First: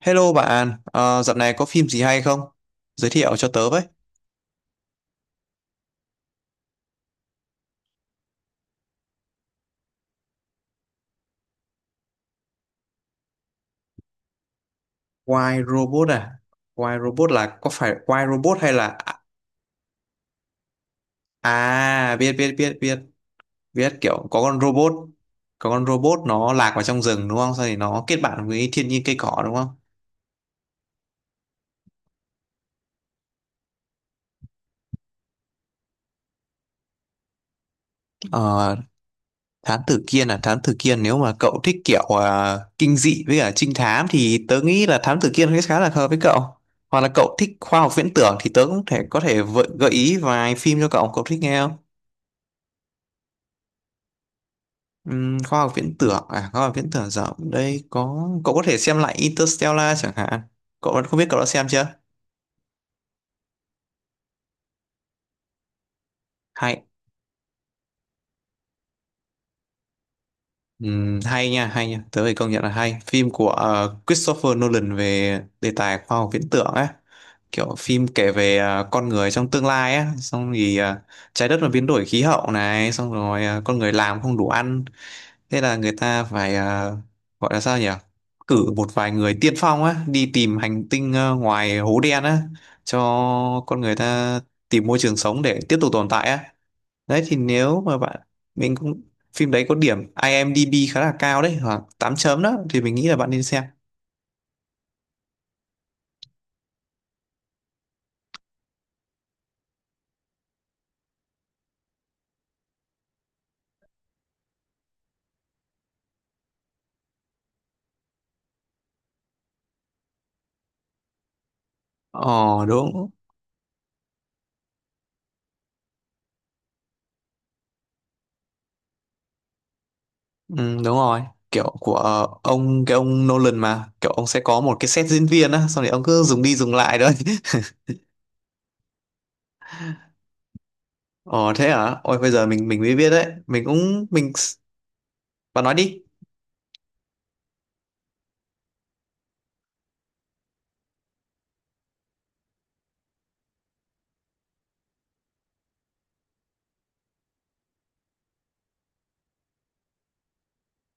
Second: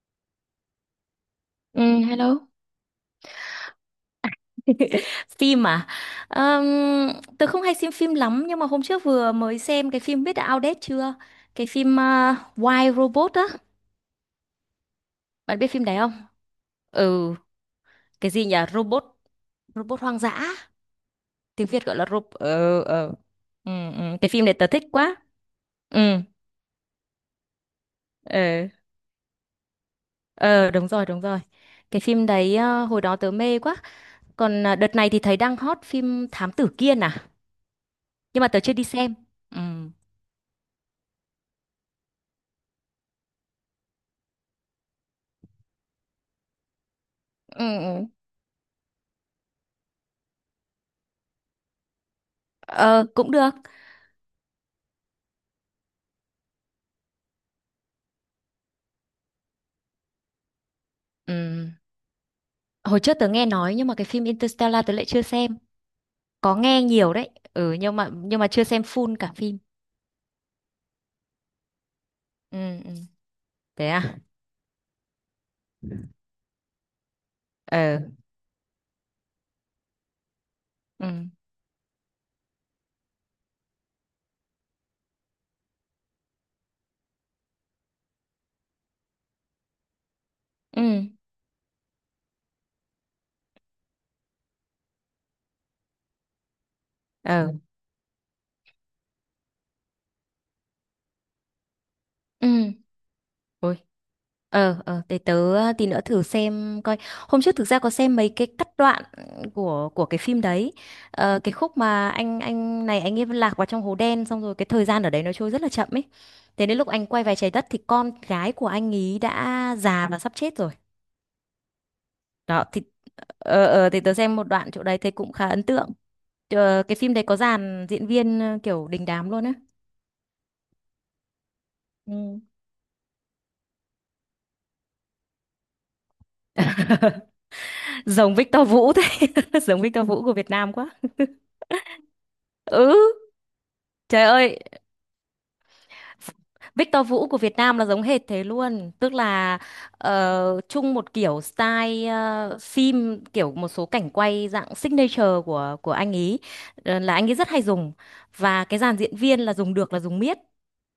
Hello bạn, dạo này có Ừ, phim gì hay không? hello. Giới thiệu cho tớ với. Phim à? Ờm, tớ không hay xem phim lắm nhưng mà hôm trước vừa mới xem cái phim biết đã outdate chưa? Cái phim Why Robot á. Bạn Why biết phim đấy Robot không? à? Why Robot Ừ, là có phải Why cái gì nhỉ? Robot hay là Robot, robot hoang dã. Tiếng Việt gọi là robot. biết biết biết Ừ, biết ừ. Ừ, biết ừ. kiểu Cái có phim này con tớ thích robot, quá. có con Ừ, robot nó lạc vào trong rừng đúng không? Sau thì nó kết bạn với ừ. thiên nhiên cây cỏ đúng không? Ờ, đúng rồi, đúng rồi. Cái phim đấy hồi đó tớ mê quá. Còn đợt này thì thấy đang hot phim Thám Tử Kiên à? Nhưng mà tớ chưa Ờ, đi xem. Ừ. Thám Tử Kiên à? Thám Tử Kiên nếu mà cậu thích kiểu kinh dị với cả trinh thám thì tớ nghĩ là Thám Tử Kiên khá là hợp với cậu. Hoặc là cậu thích Ừ. khoa học Ừ. viễn tưởng thì tớ cũng thể có thể gợi ý vài phim cho cậu, cậu thích nghe không? Ờ, cũng được. Khoa học viễn tưởng à? Khoa học viễn tưởng rộng đây, có cậu có thể xem lại Interstellar chẳng hạn, cậu không biết cậu đã xem Ừm, chưa Hồi trước tớ nghe nói nhưng mà cái phim Interstellar tớ lại chưa xem. Có nghe hay. nhiều đấy. Ừ, nhưng mà chưa xem full cả phim. Hay nha, hay nha, tớ phải công Ừ nhận là ừ. hay. Phim của Thế à? Christopher Nolan về đề tài khoa học viễn tưởng ấy, kiểu Ờ. phim kể về con người trong tương lai á, xong thì Ừ. trái đất mà biến đổi khí hậu này, xong rồi con người làm không đủ ăn. Thế là người ta phải gọi là sao nhỉ? Cử một vài người tiên phong á, đi tìm Ừ. hành tinh ngoài hố đen á, cho con người ta tìm môi trường sống để tiếp tục tồn tại á. Đấy thì Ờ. nếu mà bạn, mình cũng, phim đấy có điểm IMDb khá là cao đấy, khoảng 8 chấm đó, Ừ. thì mình nghĩ là bạn nên xem. Ôi. Để tớ tí nữa thử xem coi. Hôm trước thực ra có xem mấy cái cắt đoạn của cái phim đấy. Ờ, cái khúc mà anh này anh ấy lạc vào trong hố đen xong rồi cái thời gian ở đấy nó trôi rất là chậm ấy. Thế đến lúc anh quay về trái đất thì con gái của anh ý đã già và sắp chết rồi. Đó Ờ thì đúng. Thì tớ xem một đoạn chỗ đấy thấy cũng khá ấn tượng. Ờ, cái phim đấy có dàn diễn viên kiểu đình đám luôn á. Ừ, đúng rồi. Kiểu của Ừ. ông, cái ông Nolan mà, kiểu ông sẽ có một cái set diễn viên á, xong rồi ông cứ dùng đi dùng lại thôi. Giống Victor Vũ thế, giống Victor Vũ của Việt Nam quá. Ồ thế hả? Ôi bây giờ mình Ừ, mới biết đấy. Mình cũng trời mình. ơi, Bạn nói đi. Victor Vũ của Việt Nam là giống hệt thế luôn, tức là chung một kiểu style phim kiểu một số cảnh quay dạng signature của anh ý là anh ấy rất hay dùng và cái dàn diễn viên là dùng được là dùng miết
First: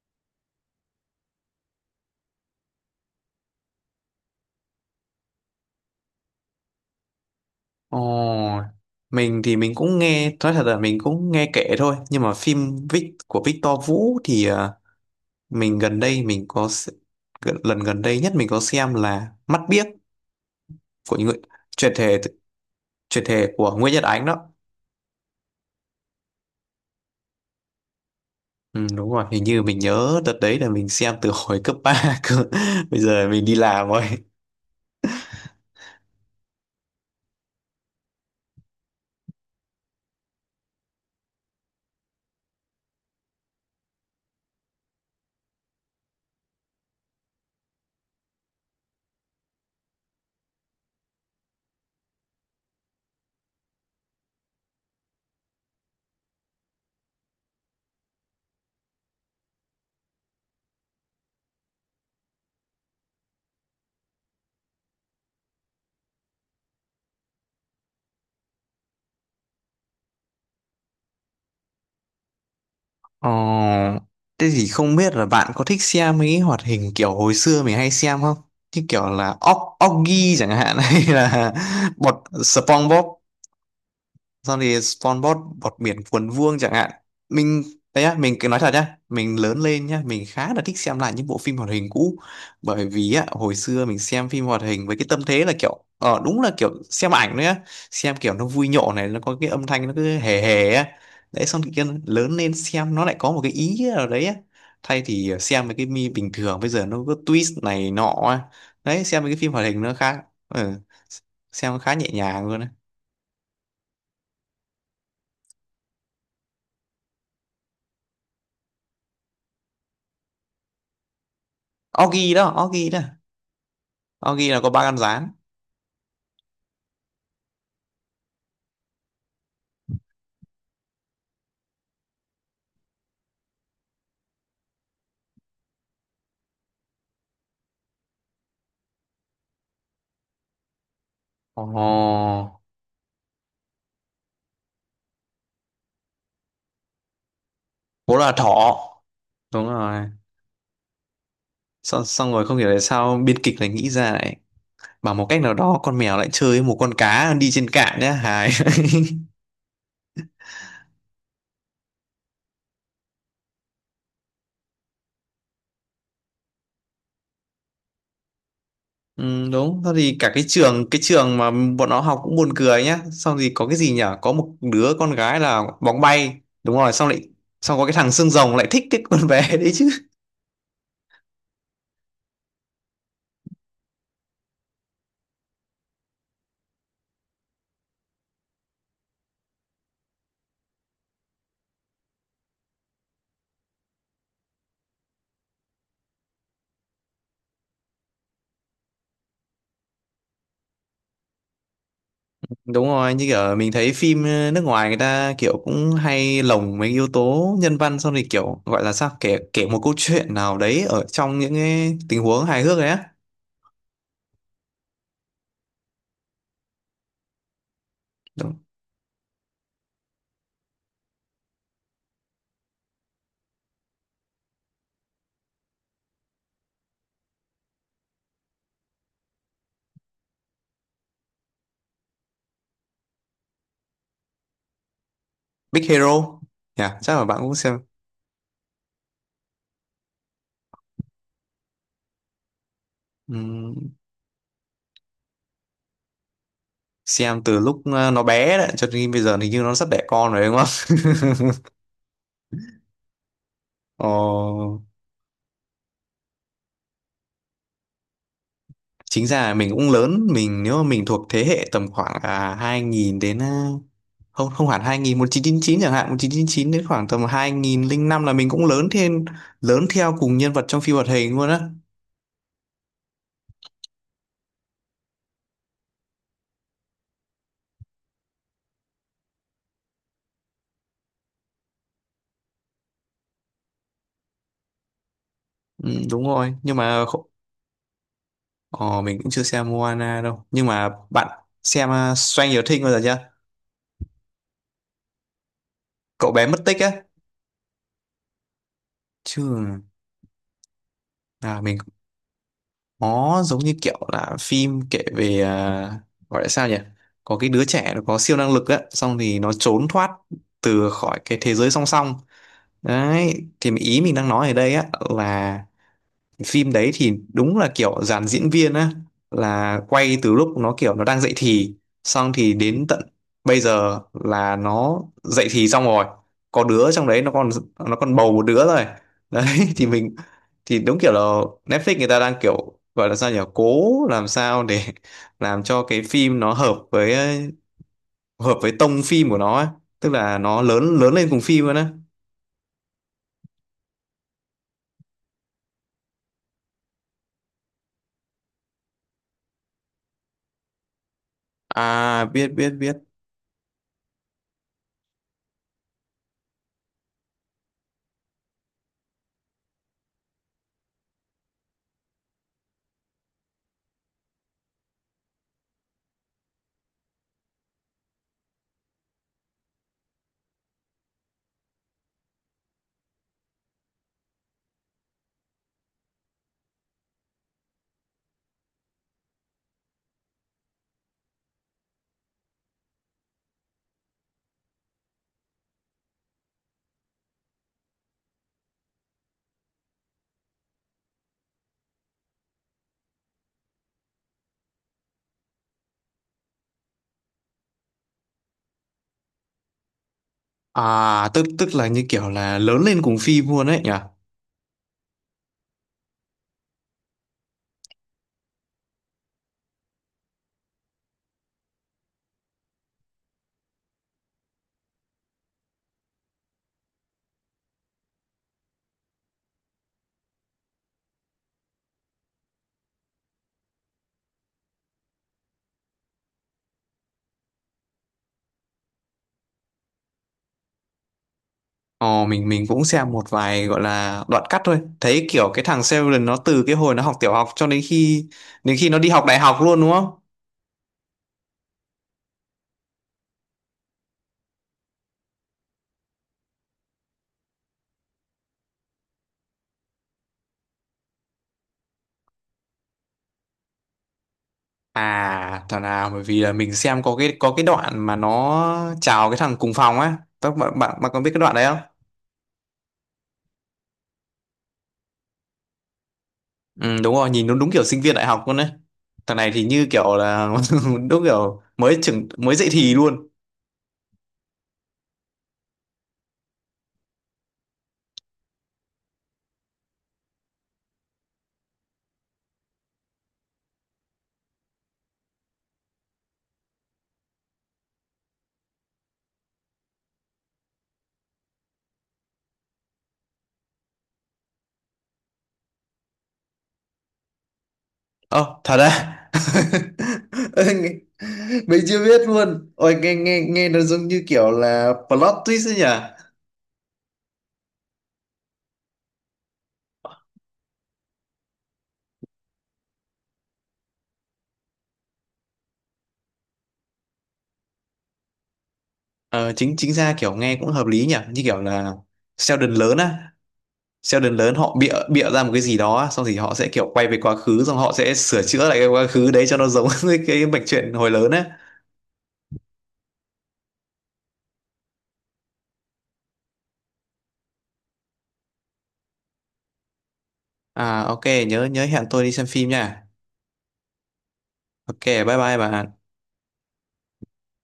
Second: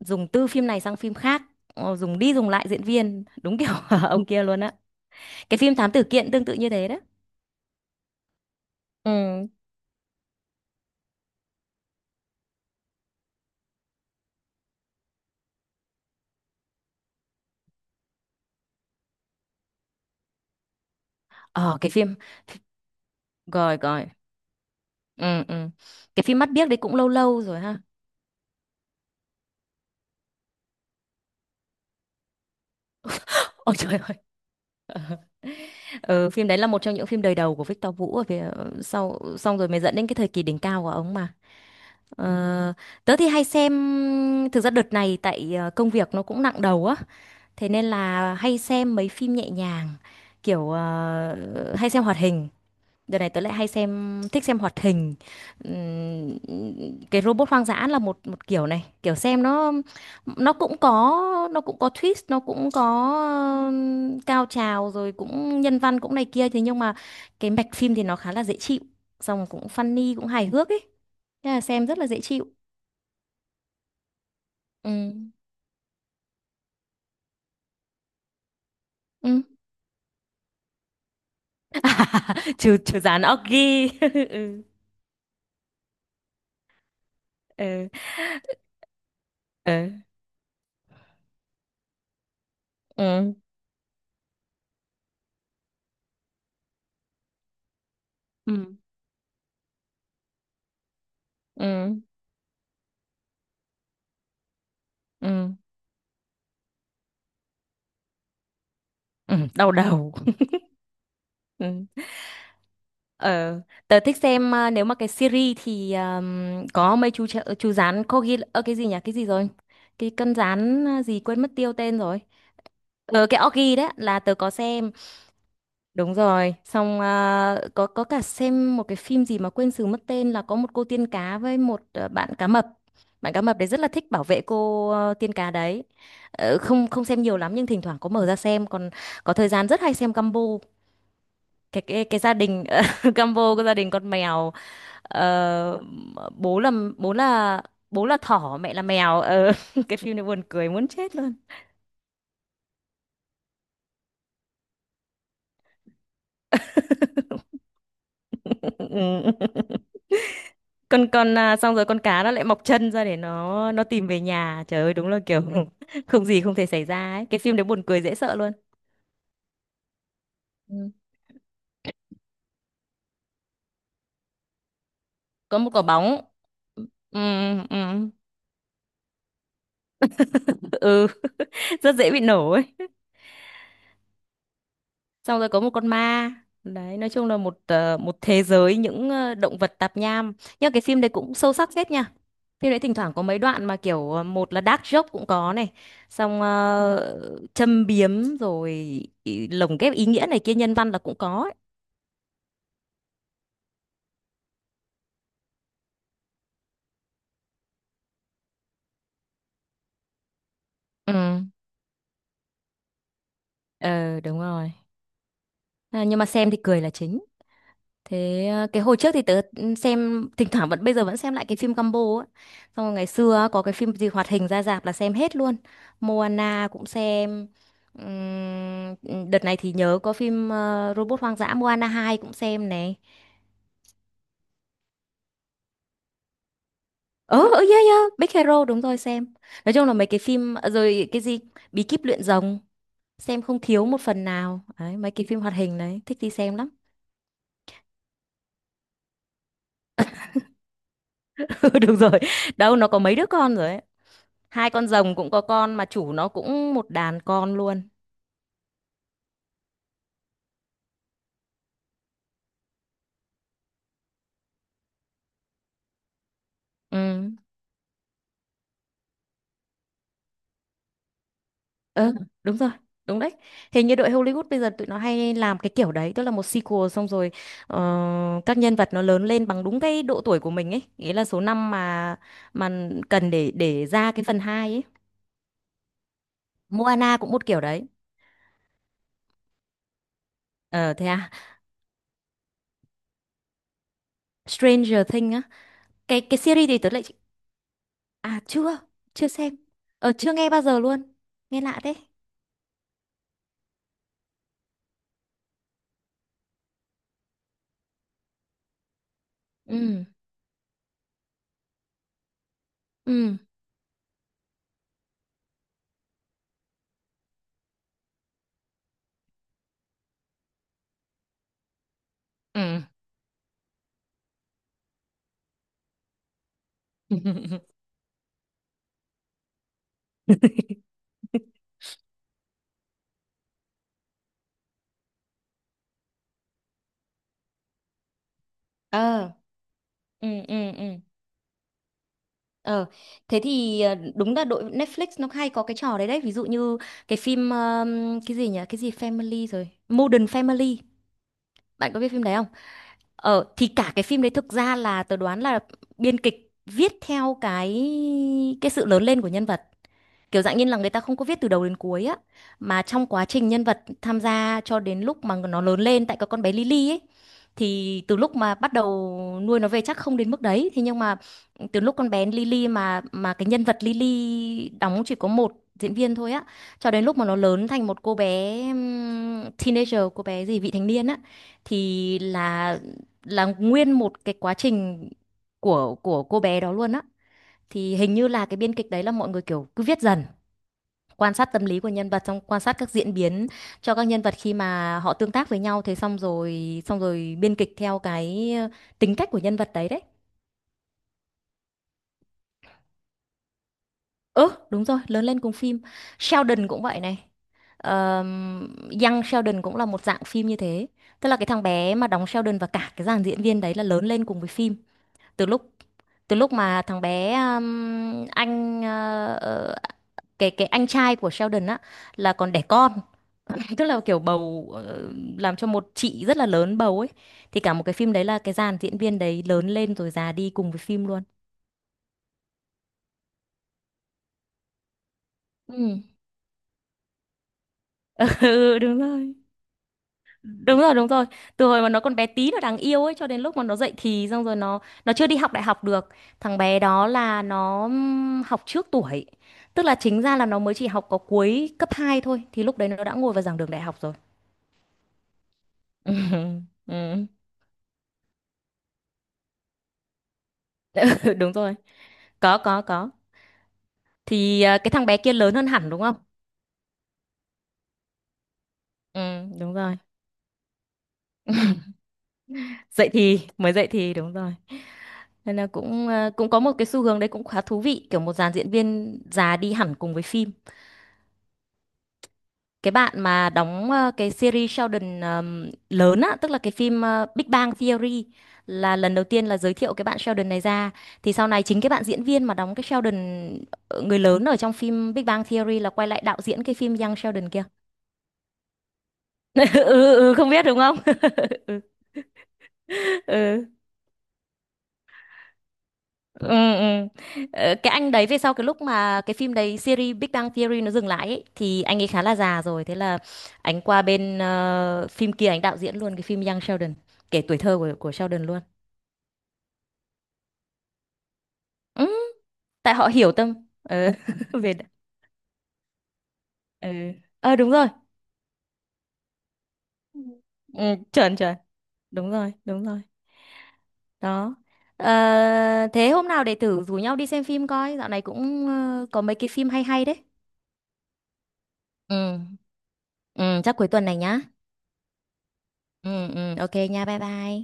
dùng từ phim này sang phim khác dùng đi dùng lại diễn viên đúng kiểu ông kia luôn á. Cái phim Thám Tử Kiện tương tự như thế đó. Ồ, mình Ừ, thì mình cũng nghe, nói thật là mình cũng nghe kể thôi. Nhưng mà phim Vic của Victor Vũ thì mình gần đây mình có lần gần đây nhất mình có xem là Mắt Biếc, của những người ờ, cái chuyển phim. thể, chuyển thể của Rồi, Nguyễn Nhật rồi, Ánh đó. ừ, ừ. Cái phim Mắt Biếc đấy cũng lâu lâu rồi, ha. Ừ, đúng rồi, hình như mình nhớ đợt đấy là mình xem từ hồi cấp 3 cơ. Bây giờ mình đi Ôi làm trời rồi. ơi. Ừ, phim đấy là một trong những phim đời đầu của Victor Vũ ở Việt sau xong rồi mới dẫn đến cái thời kỳ đỉnh cao của ông mà. Ờ, tớ thì hay xem, thực ra đợt này tại công việc nó cũng nặng đầu á thế nên là hay xem mấy phim nhẹ nhàng kiểu hay xem hoạt hình. Đợt này tớ lại hay xem thích xem hoạt hình. Ừm, cái robot hoang dã là một một kiểu này kiểu xem nó cũng có nó cũng có twist nó cũng có cao trào rồi cũng nhân văn cũng này kia thế nhưng mà cái mạch phim thì nó khá là dễ chịu xong cũng funny cũng hài hước ấy. Thế là xem rất là dễ chịu. Ờ, thế thì Ừ, không biết là bạn có thích xem mấy cái hoạt hình kiểu hồi xưa mình hay xem không? Như kiểu là ừ. Oggy chẳng hạn, hay là bọt, Trừ trừ SpongeBob, dán Oggy. xong Ừ, thì SpongeBob bọt biển cuốn vuông chẳng hạn. Mình đấy á, mình cứ nói thật nhá, mình lớn lên ừ, nhá, mình khá là thích xem lại những bộ phim hoạt hình cũ, bởi vì á ừ, hồi xưa mình xem phim hoạt hình với cái tâm thế là kiểu ờ đúng là kiểu xem ảnh nữa, xem kiểu nó vui ừ, nhộn này, nó có cái âm thanh nó cứ hề hề á. Đấy xong thì kia ừ, lớn lên xem nó lại có một cái ý nào đấy á, thay thì ừ, xem mấy cái mi bình thường bây giờ nó có twist này nọ á. Đấy xem mấy ừ cái phim hoạt đau hình nó đầu. khá, ừ, xem Ừ. khá nhẹ nhàng luôn á. Ờ, tớ thích xem à, nếu mà cái series thì có mấy chú rán corgi, ơ cái gì nhỉ? Cái gì rồi? Cái con rán gì quên mất tiêu tên rồi. Oggy đó, Oggy đó. Ờ, cái Corgi đấy là Nó tớ ghi có là có ba xem. con gián. Đúng rồi, xong à, có cả xem một cái phim gì mà quên sử mất tên là có một cô tiên cá với một bạn cá mập. Bạn cá mập đấy rất là thích bảo vệ cô tiên cá đấy. Ờ, không không xem nhiều lắm nhưng thỉnh thoảng có mở ra xem còn có thời gian rất hay xem Gumball. Ồ, Cái gia đình combo của gia đình con mèo ờ, bố là bố là bố bố là là thỏ, thỏ, mẹ là mèo đúng cái rồi. phim này buồn cười muốn chết luôn. Xong, xong rồi không hiểu tại sao biên kịch lại nghĩ ra, lại bảo một cách nào đó con mèo lại chơi với một con cá đi trên cạn nhá, hài. Con xong rồi con cá nó lại mọc chân ra để nó tìm về nhà, trời ơi đúng là kiểu không gì không thể xảy ra ấy, cái phim đấy buồn cười dễ sợ luôn. Ừ, đúng. Sau thì cả cái trường, Ừ. cái trường mà bọn nó học cũng buồn cười nhá, xong thì có cái gì nhở, có một đứa con gái Có là một quả bóng bóng. bay, đúng rồi, xong Ừ, lại, xong có cái ừ. thằng xương rồng lại thích cái con bé đấy chứ. Ừ, rất dễ bị nổ ấy, xong rồi có một con ma. Đấy, nói chung là một thế giới những động vật tạp nham nhưng cái phim đấy cũng sâu sắc phết nha. Phim đấy thỉnh thoảng có mấy đoạn mà kiểu một là dark joke cũng có này, xong châm biếm rồi lồng ghép ý nghĩa này kia nhân văn là cũng có ấy. Đúng rồi, như kiểu mình thấy phim nước ngoài người ta kiểu cũng hay lồng mấy yếu tố nhân văn, xong thì kiểu gọi là sao, kể kể một câu chuyện nào đấy ở Ừ, trong những cái tình huống hài hước đấy á. ờ, đúng rồi, à, nhưng mà xem thì cười là chính. Thế Đúng. Cái hồi trước thì tớ xem thỉnh thoảng vẫn bây giờ vẫn xem lại cái phim combo á. Xong rồi ngày xưa á, có cái phim gì hoạt hình ra rạp là xem hết luôn. Moana cũng xem. Đợt này thì nhớ có phim Robot Hoang dã, Moana 2 cũng xem này. Big Hero. Dạ, chắc là bạn Ờ cũng ừ, xem. yeah yeah, Big Hero đúng rồi xem. Nói chung là mấy cái phim rồi cái gì Bí kíp luyện rồng xem không thiếu Ừm, một phần nào. Đấy, mấy cái phim hoạt hình đấy thích đi xem lắm. xem từ lúc nó bé đấy cho đến bây giờ thì như nó sắp đẻ con rồi đúng không? Ừ, đúng rồi. Đâu nó có mấy đứa con rồi, ấy. Hai Ồ. con rồng cũng có con mà chủ nó cũng một đàn con luôn. Chính ra là mình cũng lớn, mình nếu mà mình thuộc thế hệ tầm khoảng 2000 đến không, không hẳn 2000, 1999 chẳng hạn, 1999 đến khoảng tầm Ừ, 2005, là mình cũng lớn thêm, lớn theo cùng nhân vật trong phim hoạt hình luôn á. ừ, đúng rồi, đúng đấy. Hình như đội Hollywood bây giờ tụi nó hay làm cái kiểu đấy, tức là một sequel xong rồi ờ, các nhân vật nó lớn lên bằng đúng cái độ tuổi của mình ấy, nghĩa là số năm mà cần để ra cái phần 2 ấy. Ừ, đúng rồi nhưng mà Moana cũng một kiểu đấy. ờ, mình cũng chưa xem Moana đâu, nhưng mà Ờ, thế à? bạn xem Stranger Things bao giờ chưa? Stranger Things á, cái Cậu cái bé mất series tích thì tớ á. lại à chưa, chưa xem. Chưa Ờ, chưa nghe bao giờ luôn. à, Nghe mình, lạ thế. nó giống như kiểu là phim kể về gọi là sao nhỉ, có cái đứa trẻ nó có siêu năng lực á xong thì nó trốn Ừ, thoát từ khỏi cái thế giới song song. ừ, Đấy thì ý mình đang nói ở đây á là phim đấy thì đúng là kiểu dàn diễn viên á là quay từ lúc nó kiểu nó đang dậy thì, xong thì đến tận bây giờ là nó dậy thì xong rồi, có đứa trong đấy nó còn, ừ. nó còn bầu một đứa rồi đấy. Thì mình thì đúng kiểu là Netflix người ta đang kiểu gọi là sao nhỉ, cố làm sao để làm cho cái phim nó hợp với, hợp với tông phim Ờ, của nó ấy. Tức ừ, là nó ừ, ừ. lớn, lớn lên cùng phim luôn á. Ờ, thế thì đúng là đội Netflix nó hay có cái trò đấy đấy, ví dụ như cái phim cái gì nhỉ? Cái gì Family rồi, Modern Family. Bạn có biết phim À đấy không? biết biết biết. Ờ thì cả cái phim đấy thực ra là tớ đoán là biên kịch viết theo cái sự lớn lên của nhân vật, kiểu dạng như là người ta không có viết từ đầu đến cuối á mà trong quá trình nhân vật tham gia cho đến lúc mà nó lớn lên tại cái con bé Lily ấy thì từ lúc mà bắt đầu nuôi nó về chắc không đến mức đấy, thế nhưng mà từ lúc con bé Lily mà cái nhân vật Lily đóng chỉ có một diễn viên thôi á cho đến lúc mà nó lớn thành một cô bé teenager, cô bé gì vị thành niên á thì là nguyên một cái quá trình của cô bé đó luôn á, thì hình như là cái biên kịch đấy là mọi người kiểu cứ viết dần, quan sát tâm lý của nhân vật, xong quan sát các diễn biến cho các nhân vật khi mà họ tương tác với nhau, thế xong rồi biên kịch theo cái tính cách của nhân vật đấy đấy. À tức tức là như kiểu là lớn lên cùng phim luôn ấy nhỉ? Ừ, đúng rồi, lớn lên cùng phim. Sheldon cũng vậy này. Ờm, Young Sheldon cũng là một dạng phim như thế, tức là cái thằng bé mà đóng Sheldon và cả cái dàn diễn viên đấy là lớn lên cùng với phim từ lúc từ lúc mà thằng bé anh ờ, ờ, cái anh trai của Sheldon á là còn đẻ con, tức là kiểu bầu làm cho một chị rất là lớn bầu ấy, thì cả một cái phim đấy là cái dàn diễn viên đấy lớn lên rồi già đi cùng với phim luôn. Ờ mình cũng xem một vài gọi là đoạn cắt thôi. Thấy kiểu cái thằng Ừ. Sheldon nó từ cái hồi nó học tiểu học cho đến khi, đến Ừ, khi nó đúng đi học rồi, đại học luôn đúng không? đúng rồi, đúng rồi. Từ hồi mà nó còn bé tí nó đáng yêu ấy cho đến lúc mà nó dậy thì xong rồi nó chưa đi học đại học được. Thằng bé đó là nó học trước tuổi, tức là chính ra là nó mới chỉ học có cuối cấp 2 thôi thì lúc đấy nó đã ngồi vào giảng đường đại học rồi. À thằng nào, bởi vì là mình xem có Ừ, cái, có cái đoạn mà nó chào cái thằng cùng phòng á. Các bạn bạn bạn có biết cái đúng đoạn đấy rồi, không? Có, thì à, cái thằng bé kia lớn hơn hẳn đúng không? Ừ đúng rồi, nhìn nó đúng kiểu sinh viên đại học luôn đấy. Thằng Ừ, này thì đúng như rồi. kiểu là đúng kiểu mới trưởng, mới dậy thì Dậy luôn. thì, mới dậy thì đúng rồi. Nên là cũng cũng có một cái xu hướng đấy cũng khá thú vị, kiểu một dàn diễn viên già đi hẳn cùng với phim. Cái bạn mà đóng cái series Sheldon lớn á, tức là cái phim Big Bang Theory là lần đầu tiên là giới thiệu cái bạn Sheldon này ra, thì sau này chính cái bạn diễn viên mà đóng cái Sheldon người lớn ở trong phim Big Bang Theory là quay lại đạo diễn cái phim Young Sheldon kia. Ơ, thật à? Ừ, ừ, ừ, không biết đúng không? Nghe- Mình chưa biết luôn. Ôi, nghe nghe Ừ. nghe nó giống như kiểu là plot twist ấy nhỉ? Ừ, ừ. Cái anh đấy về sau cái lúc mà cái phim đấy series Big Bang Theory nó dừng lại ấy, thì anh ấy khá là già rồi, thế là anh qua bên phim kia anh đạo diễn luôn cái phim Young Sheldon kể tuổi thơ của Sheldon luôn. Ờ, chính chính ra kiểu nghe cũng hợp lý nhỉ? Như kiểu là Ừ, Sheldon tại lớn họ á. hiểu tâm ờ Sheldon lớn về họ bịa bịa ra một cái gì đó á, xong thì họ sẽ ừ. kiểu quay về quá Ờ, khứ đúng xong rồi, họ sẽ sửa chữa lại cái quá khứ đấy cho nó giống với cái mạch ừ, truyện hồi lớn chuẩn á. chuẩn, đúng rồi, đúng rồi, đó. Ờ, thế hôm nào để thử rủ nhau đi xem phim coi, dạo này cũng có mấy cái phim hay hay đấy. À ok, nhớ nhớ hẹn tôi đi Ừ, xem phim nha. ừ chắc cuối tuần này nhá. Ok, bye bye bà. Ừ, ừ, ok nha, bye bye.